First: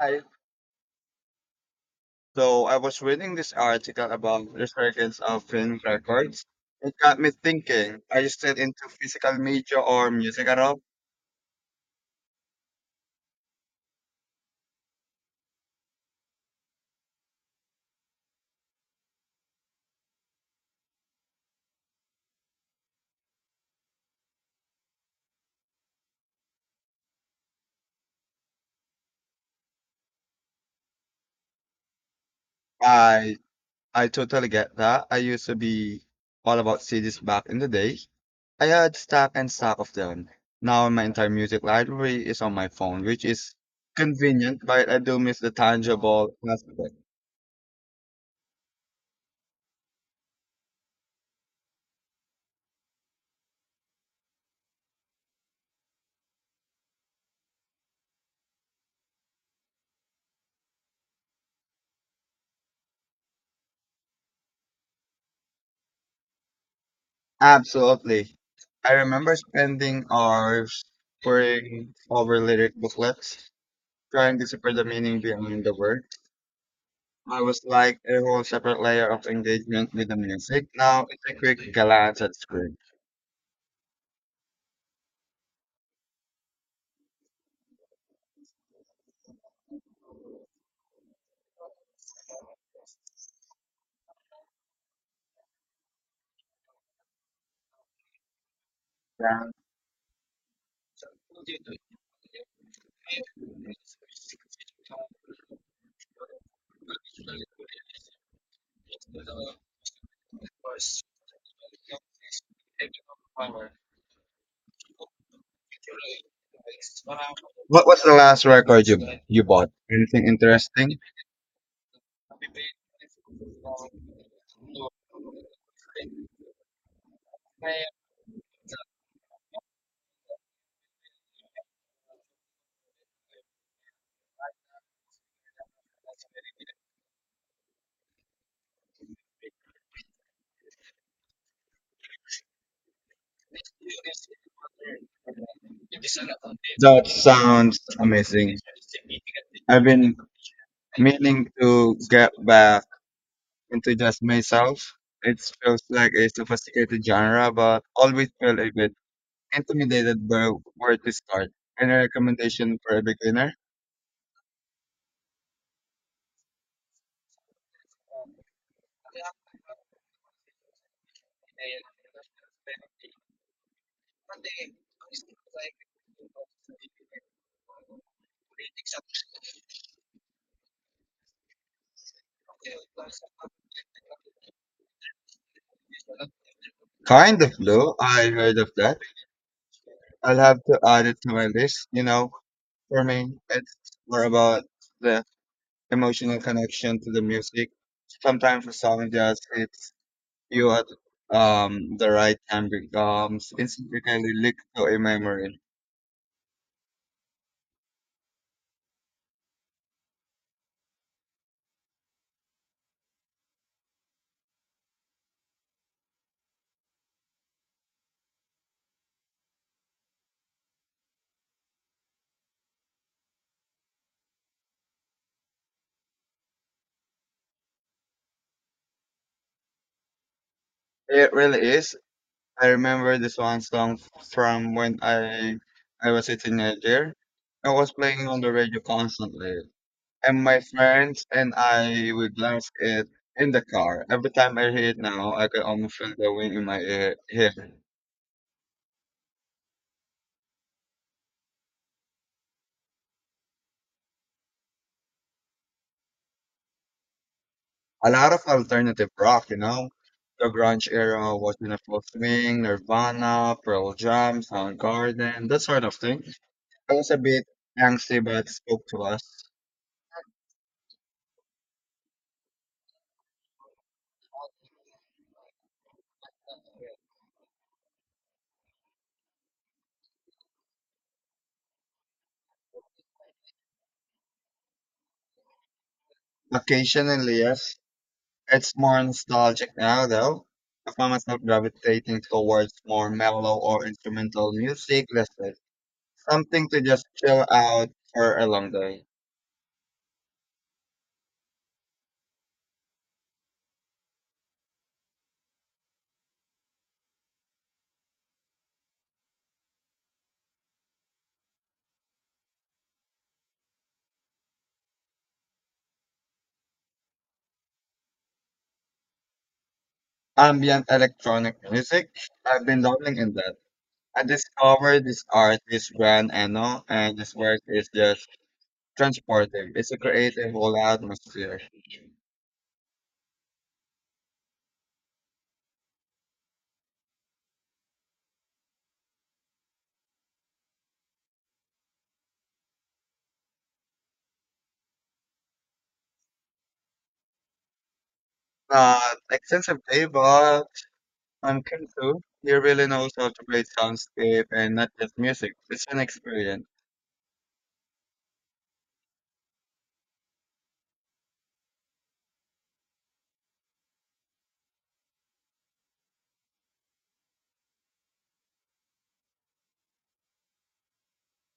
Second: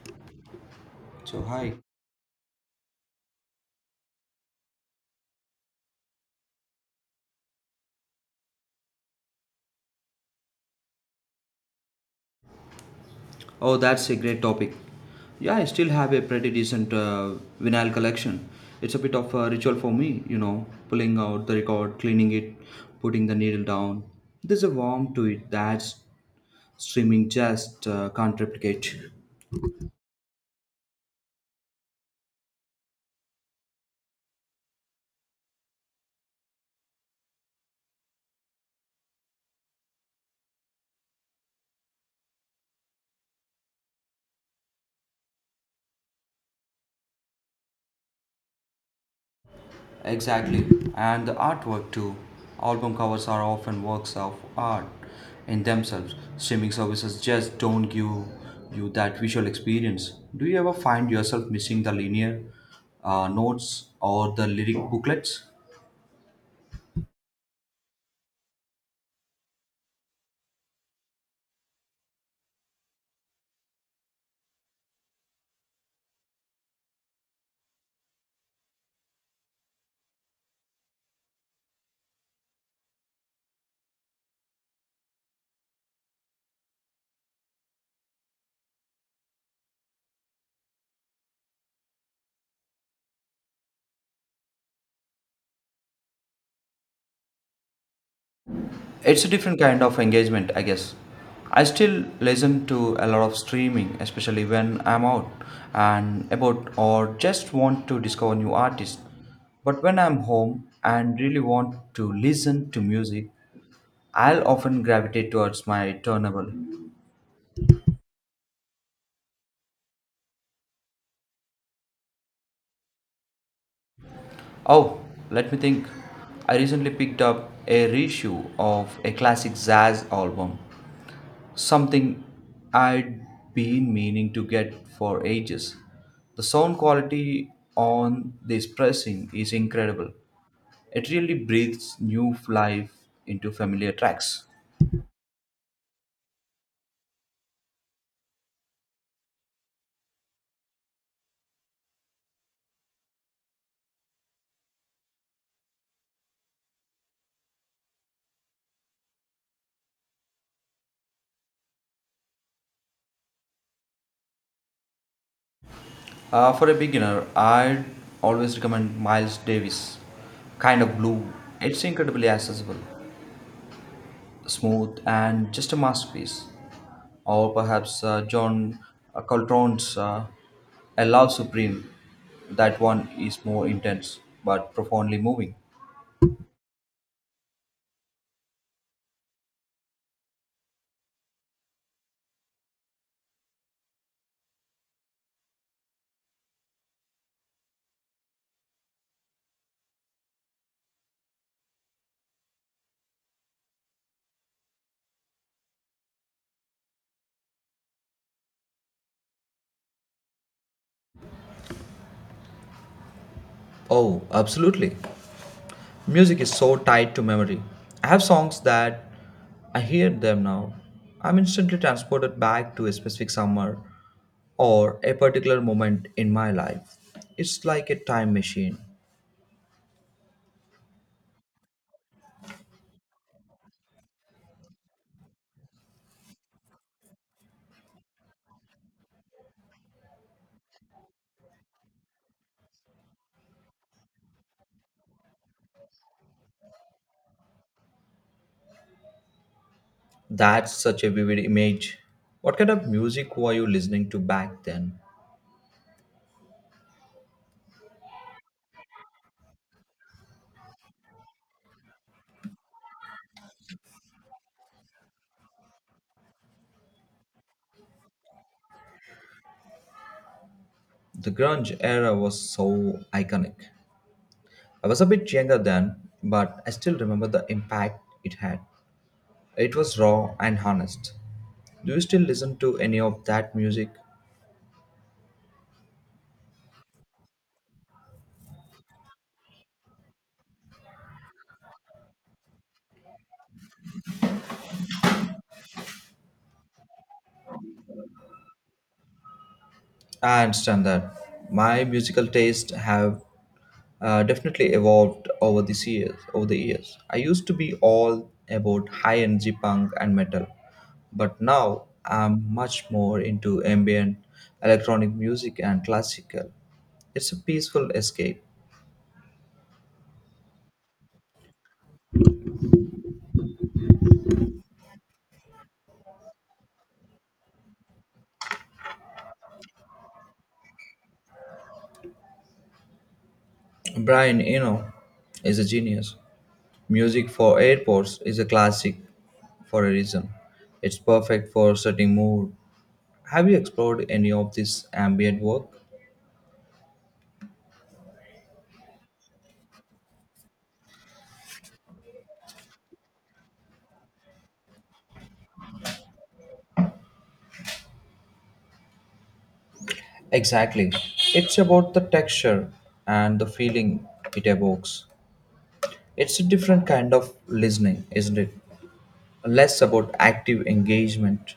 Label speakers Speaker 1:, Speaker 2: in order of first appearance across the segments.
Speaker 1: Hi.
Speaker 2: So hi.
Speaker 1: So I was reading this article about resurgence of film records. It got me thinking. Are you still into physical media or music at all?
Speaker 2: Oh, that's a great topic. Yeah, I still have a pretty decent vinyl collection. It's a bit of a ritual for me, you know, pulling out the record, cleaning it, putting the needle down. There's a warmth to it that streaming just can't replicate.
Speaker 1: I I totally get that. I used to be all about CDs back in the day. I had stack and stack of them. Now my entire music library is on my phone, which is convenient, but I do miss the tangible aspect.
Speaker 2: Exactly, and the artwork too. Album covers are often works of art in themselves. Streaming services just don't give you that visual experience. Do you ever find yourself missing the linear notes or the lyric booklets?
Speaker 1: Absolutely. I remember spending hours poring over lyric booklets trying to decipher the meaning behind the word, I was like a whole separate layer of engagement with the music. Now it's a quick glance at screen.
Speaker 2: It's a
Speaker 1: Yeah.
Speaker 2: different kind of engagement, I guess. I still listen to a lot of streaming, especially when I'm out and about or just want to discover new artists. But when I'm home and really want to listen to music, I'll often gravitate towards my turnable.
Speaker 1: What was the last record you bought? Anything interesting?
Speaker 2: Oh, let me think. I recently picked up a reissue of a classic jazz album. Something I'd been meaning to get for ages. The sound quality on this pressing is incredible. It really breathes new life into familiar tracks.
Speaker 1: That sounds amazing. I've been meaning to get back into just myself. It feels like a sophisticated genre, but always feel a bit intimidated by where to start. Any recommendation for a beginner?
Speaker 2: For a beginner, I'd always recommend Miles Davis, kind of blue. It's incredibly accessible, smooth and just a masterpiece. Or perhaps John Coltrane's A Love Supreme. That one is more intense but profoundly moving.
Speaker 1: Kind of blue. I heard of that. I'll have to add it to my list. You know, for me, it's more about the emotional connection to the music. Sometimes a song just hits you at the right time becomes instantly linked to a memory.
Speaker 2: Oh, absolutely. Music is so tied to memory. I have songs that I hear them now. I'm instantly transported back to a specific summer or a particular moment in my life. It's like a time machine.
Speaker 1: It really is. I remember this one song from when I was a teenager. I was playing on the radio constantly, and my friends and I would blast it in the car. Every time I hear it now, I can almost feel the wind in my ear. Here.
Speaker 2: That's such a vivid image. What kind of music were you listening to back then?
Speaker 1: A lot of alternative rock, you know? The grunge era was in a full swing, Nirvana, Pearl Jam, Soundgarden, that sort of thing. It was a bit angsty, but spoke to us.
Speaker 2: The grunge era was so iconic. I was a bit younger then, but I still remember the impact it had. It was raw and honest. Do you still listen to any of that music?
Speaker 1: Occasionally, yes. It's more nostalgic now, though. I find myself gravitating towards more mellow or instrumental music, less something to just chill out for a long day.
Speaker 2: I understand that. My musical taste have definitely evolved over these years. Over the years, I used to be all about high energy punk and metal, but now I'm much more into ambient, electronic music, and classical. It's a peaceful escape.
Speaker 1: Ambient electronic music. I've been dabbling in that. I discovered this artist, Gran Eno, and his work is just transportive. It's a creative, whole atmosphere.
Speaker 2: Brian Eno is a genius. Music for airports is a classic for a reason. It's perfect for setting mood. Have you explored any of this ambient work?
Speaker 1: Not extensive day, but on Kim too. He really knows how to create soundscape and not just music. It's an experience.
Speaker 2: Exactly. It's about the texture and the feeling it evokes. It's a different kind of listening, isn't it? Less about active engagement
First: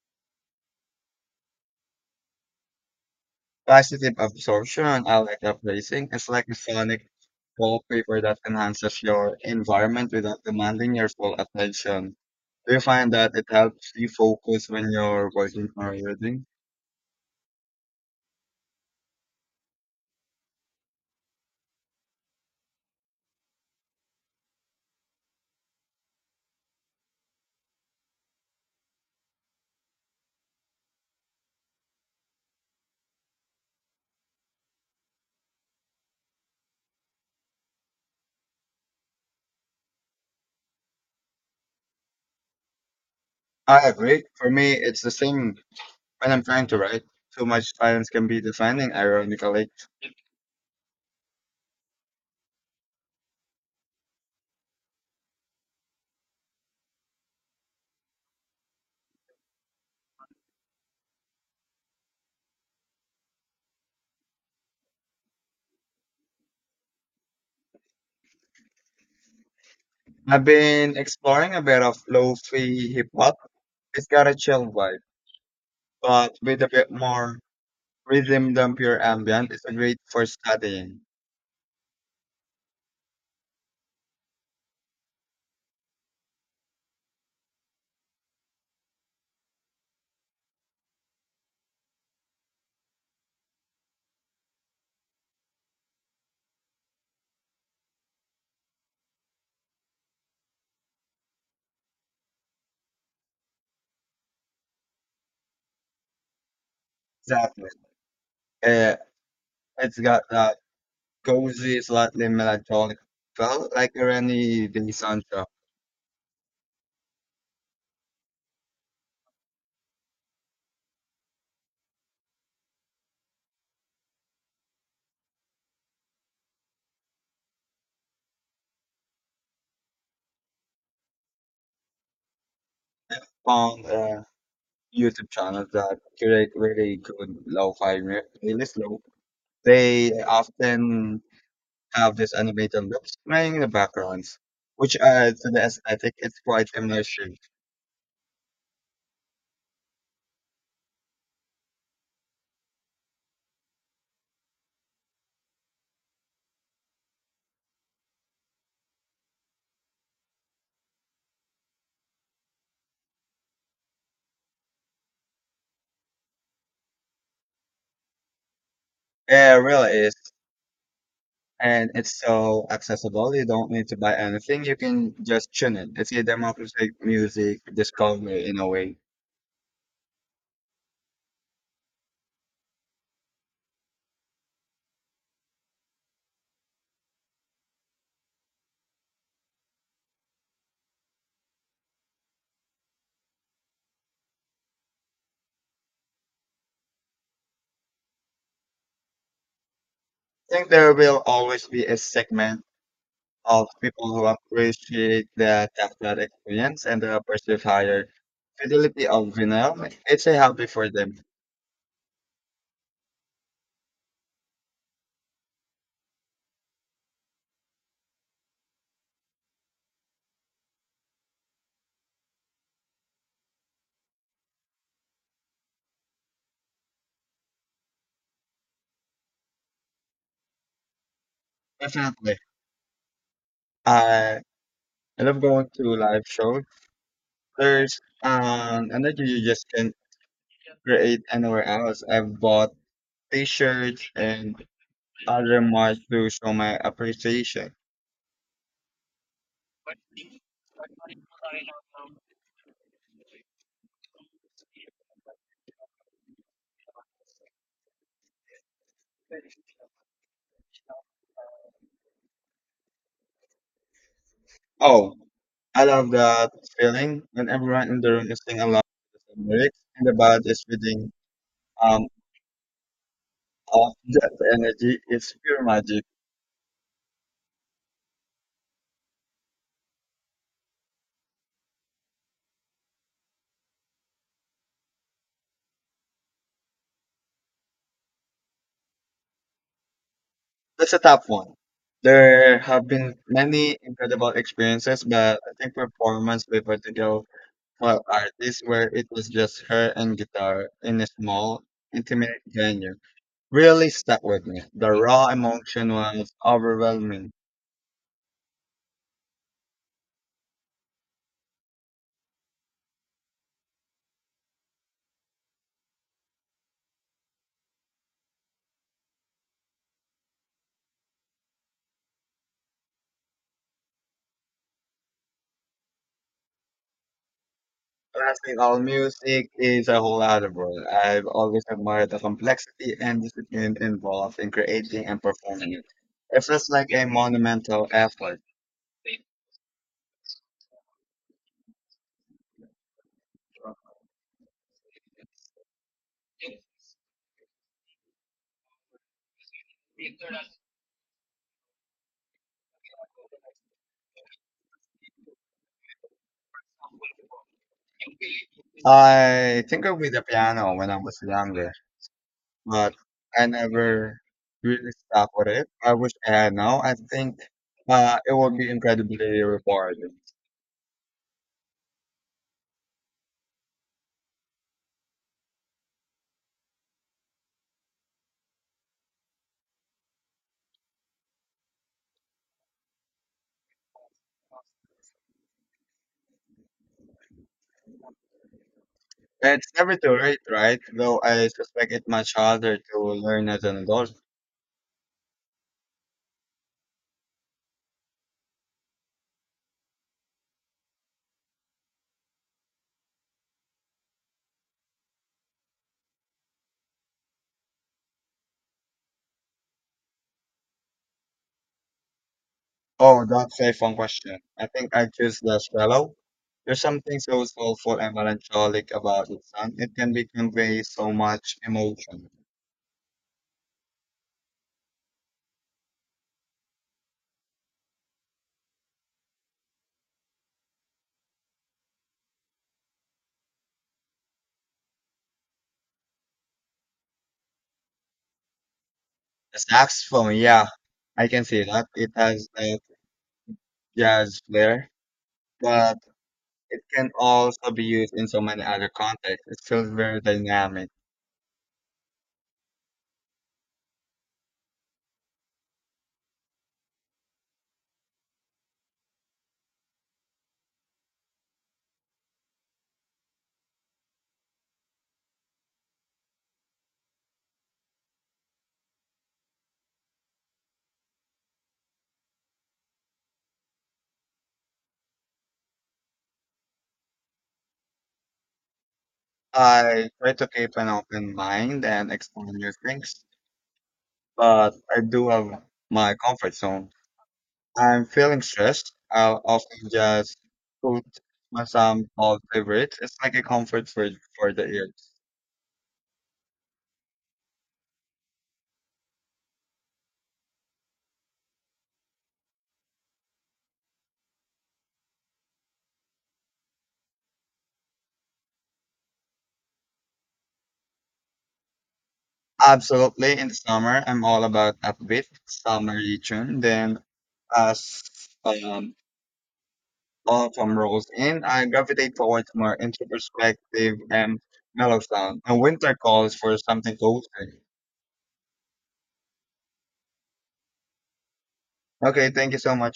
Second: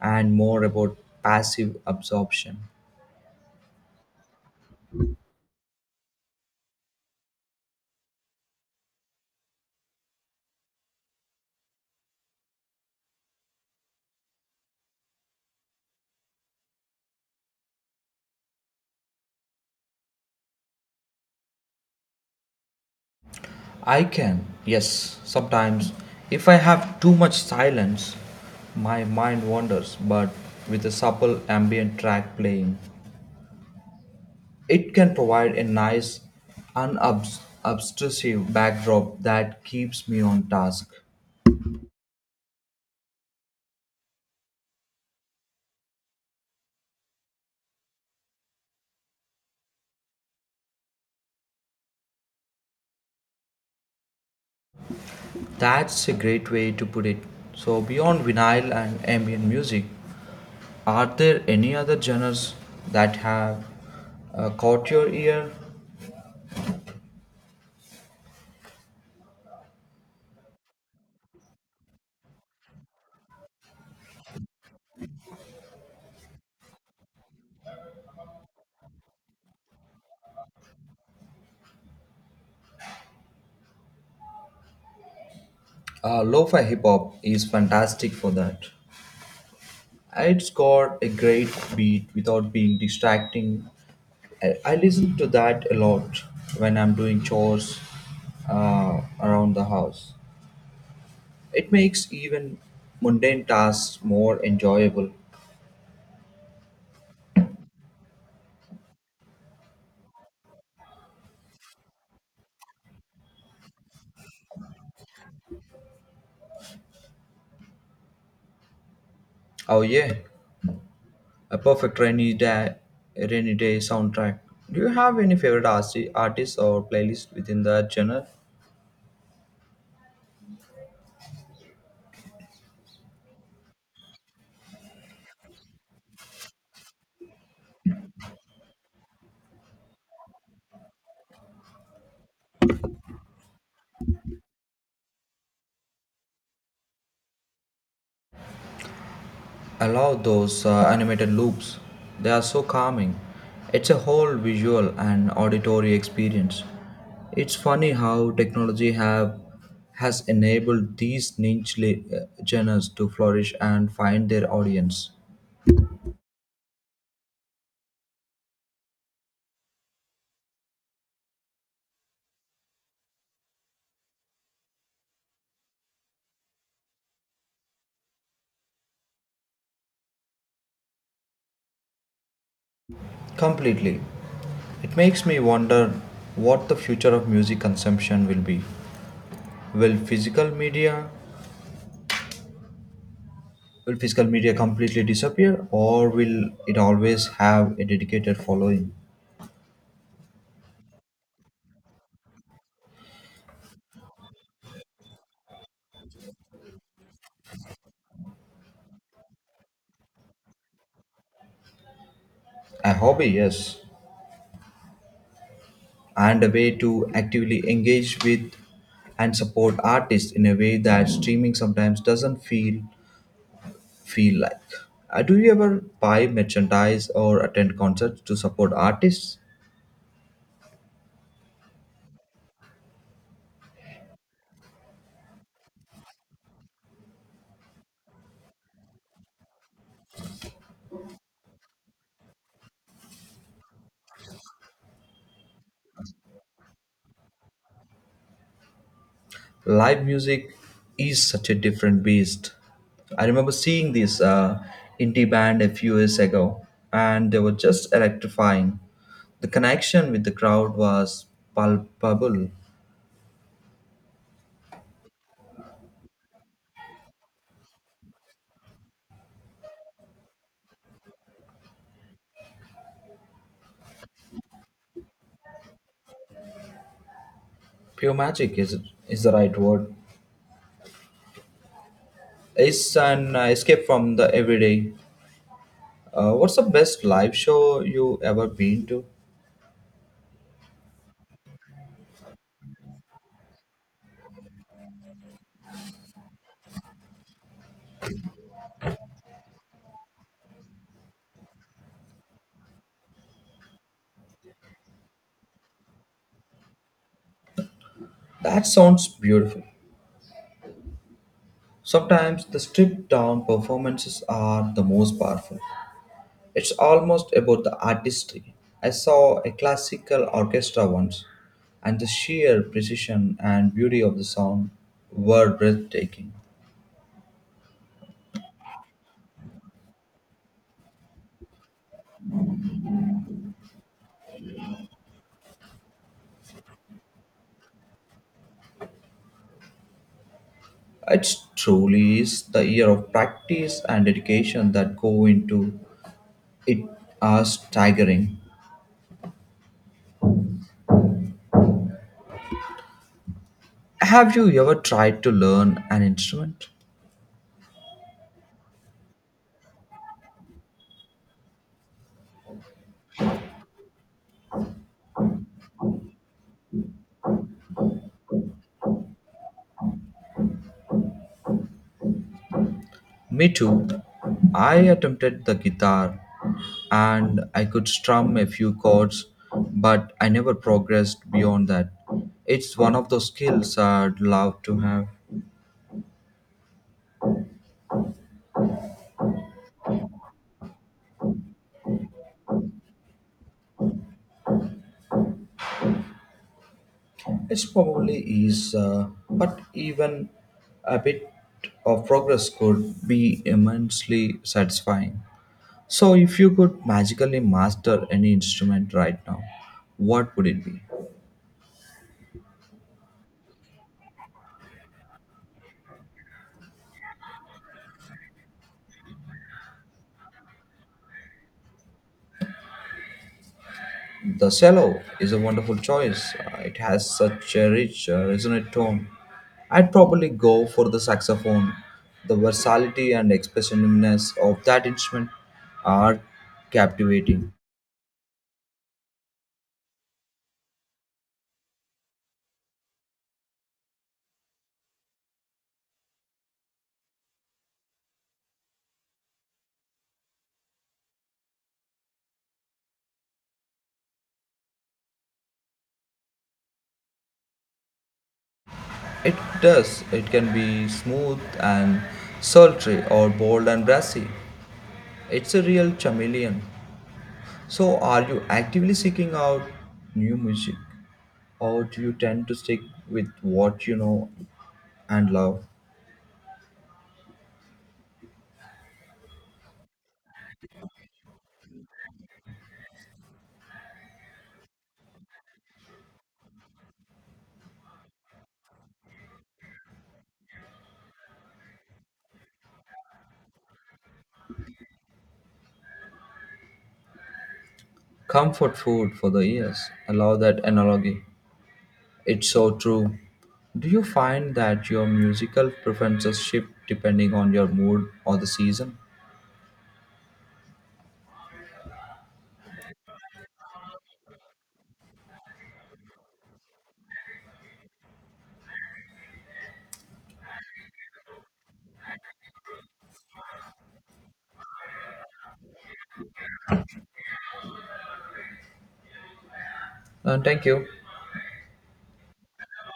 Speaker 2: and more about passive absorption.
Speaker 1: Positive absorption, I like that. It's like a sonic wallpaper that enhances your environment without demanding your full attention. Do you find that it helps you focus when you're working or reading?
Speaker 2: I can, yes, sometimes. If I have too much silence, my mind wanders, but with a supple ambient track playing, it can provide a nice, unobtrusive backdrop that keeps me on task.
Speaker 1: I agree. For me, it's the same when I'm trying to write. Too much silence can be defining, ironically.
Speaker 2: That's a great way to put it. So, beyond vinyl and ambient music, are there any other genres that have caught your ear?
Speaker 1: I've been exploring a bit of lo-fi hip hop. It's got a chill vibe, but with a bit more rhythm than pure ambient. It's a great for studying.
Speaker 2: Lo-fi hip hop is fantastic for that. It's got a great beat without being distracting. I listen to that a lot when I'm doing chores around the house. It makes even mundane tasks more enjoyable.
Speaker 1: Exactly. Uh, it's got that cozy, slightly melancholic felt, like a rainy day soundtrack.
Speaker 2: Oh, yeah. A perfect rainy day soundtrack. Do you have any favorite artists or playlists within that genre?
Speaker 1: Found YouTube channels that curate really good playlist. They often have these animated loops playing in the backgrounds, which adds to the aesthetic. It's quite immersive.
Speaker 2: I love those animated loops. They are so calming. It's a whole visual and auditory experience. It's funny how technology have has enabled these niche genres to flourish and find their audience.
Speaker 1: It really is, and it's so accessible. You don't need to buy anything. You can just tune in. It's a democratic music discovery in a way.
Speaker 2: Completely. It makes me wonder what the future of music consumption will be. Will physical media Will physical media completely disappear or will it always have a dedicated following?
Speaker 1: I think there will always be a segment of people who appreciate the tactile experience and the perceived higher fidelity of vinyl. It's a hobby for them.
Speaker 2: A hobby, yes, and a way to actively engage with and support artists in a way that streaming sometimes doesn't feel like. Do you ever buy merchandise or attend concerts to support artists?
Speaker 1: Definitely. I I love going to live shows. There's an energy you just can't create anywhere else. I've bought t-shirts and other merch to show my appreciation.
Speaker 2: Live music is such a different beast. I remember seeing this indie band a few years ago, and they were just electrifying. The connection with the crowd was palpable.
Speaker 1: Oh, I love that feeling when everyone in the room is singing along with the lyrics and the band is reading um of that energy is pure magic.
Speaker 2: Pure magic is the right word. It's an escape from the everyday. What's the best live show you ever been to?
Speaker 1: That's a tough one. There have been many incredible experiences, but I think performance by particular for artists where it was just her and guitar in a small, intimate venue really stuck with me. The raw emotion was overwhelming.
Speaker 2: That sounds beautiful. Sometimes the stripped down performances are the most powerful. It's almost about the artistry. I saw a classical orchestra once, and the sheer precision and beauty of the sound were breathtaking.
Speaker 1: Classical music is a whole other world. I've always admired the complexity and discipline involved in creating and performing it. It feels like a monumental effort.
Speaker 2: It truly is the year of practice and dedication that go into it are staggering. Have you ever tried to learn an instrument?
Speaker 1: I tinkered with the piano when I was younger, but I never really stuck with it. I wish I had now. I think it would be incredibly rewarding.
Speaker 2: Me too. I attempted the guitar and I could strum a few chords, but I never progressed beyond that. It's one of those skills I'd love to have.
Speaker 1: It's never too late, right? Though I suspect it's much harder to learn as an adult.
Speaker 2: It's probably is, but even a bit of progress could be immensely satisfying. So, if you could magically master any instrument right now, what would it be?
Speaker 1: Oh, that's a fun question. I think I choose the cello. There's something so soulful and melancholic about it, son. It can be convey so much emotion.
Speaker 2: The cello is a wonderful choice. It has such a rich, resonant tone. I'd probably go for the saxophone. The versatility and expressiveness of that instrument are captivating.
Speaker 1: The saxophone, yeah, I can see that. It has a jazz flair, but it can also be used in so many other contexts. It's still very dynamic.
Speaker 2: It does. It can be smooth and sultry or bold and brassy. It's a real chameleon. So, are you actively seeking out new music or do you tend to stick with what you know and love?
Speaker 1: I try to keep an open mind and explore new things, but I do have my comfort zone. I'm feeling stressed. I'll often just put my some old favorites. It's like a comfort for the ears.
Speaker 2: Comfort food for the ears. I love that analogy. It's so true. Do you find that your musical preferences shift depending on your mood or the season?
Speaker 1: Absolutely, in the summer, I'm all about upbeat summer tune. Then as um, all from roles, and I gravitate towards more introspective and mellow sound. And winter calls for something cozy.
Speaker 2: Thank you.
Speaker 1: Okay, thank you so much.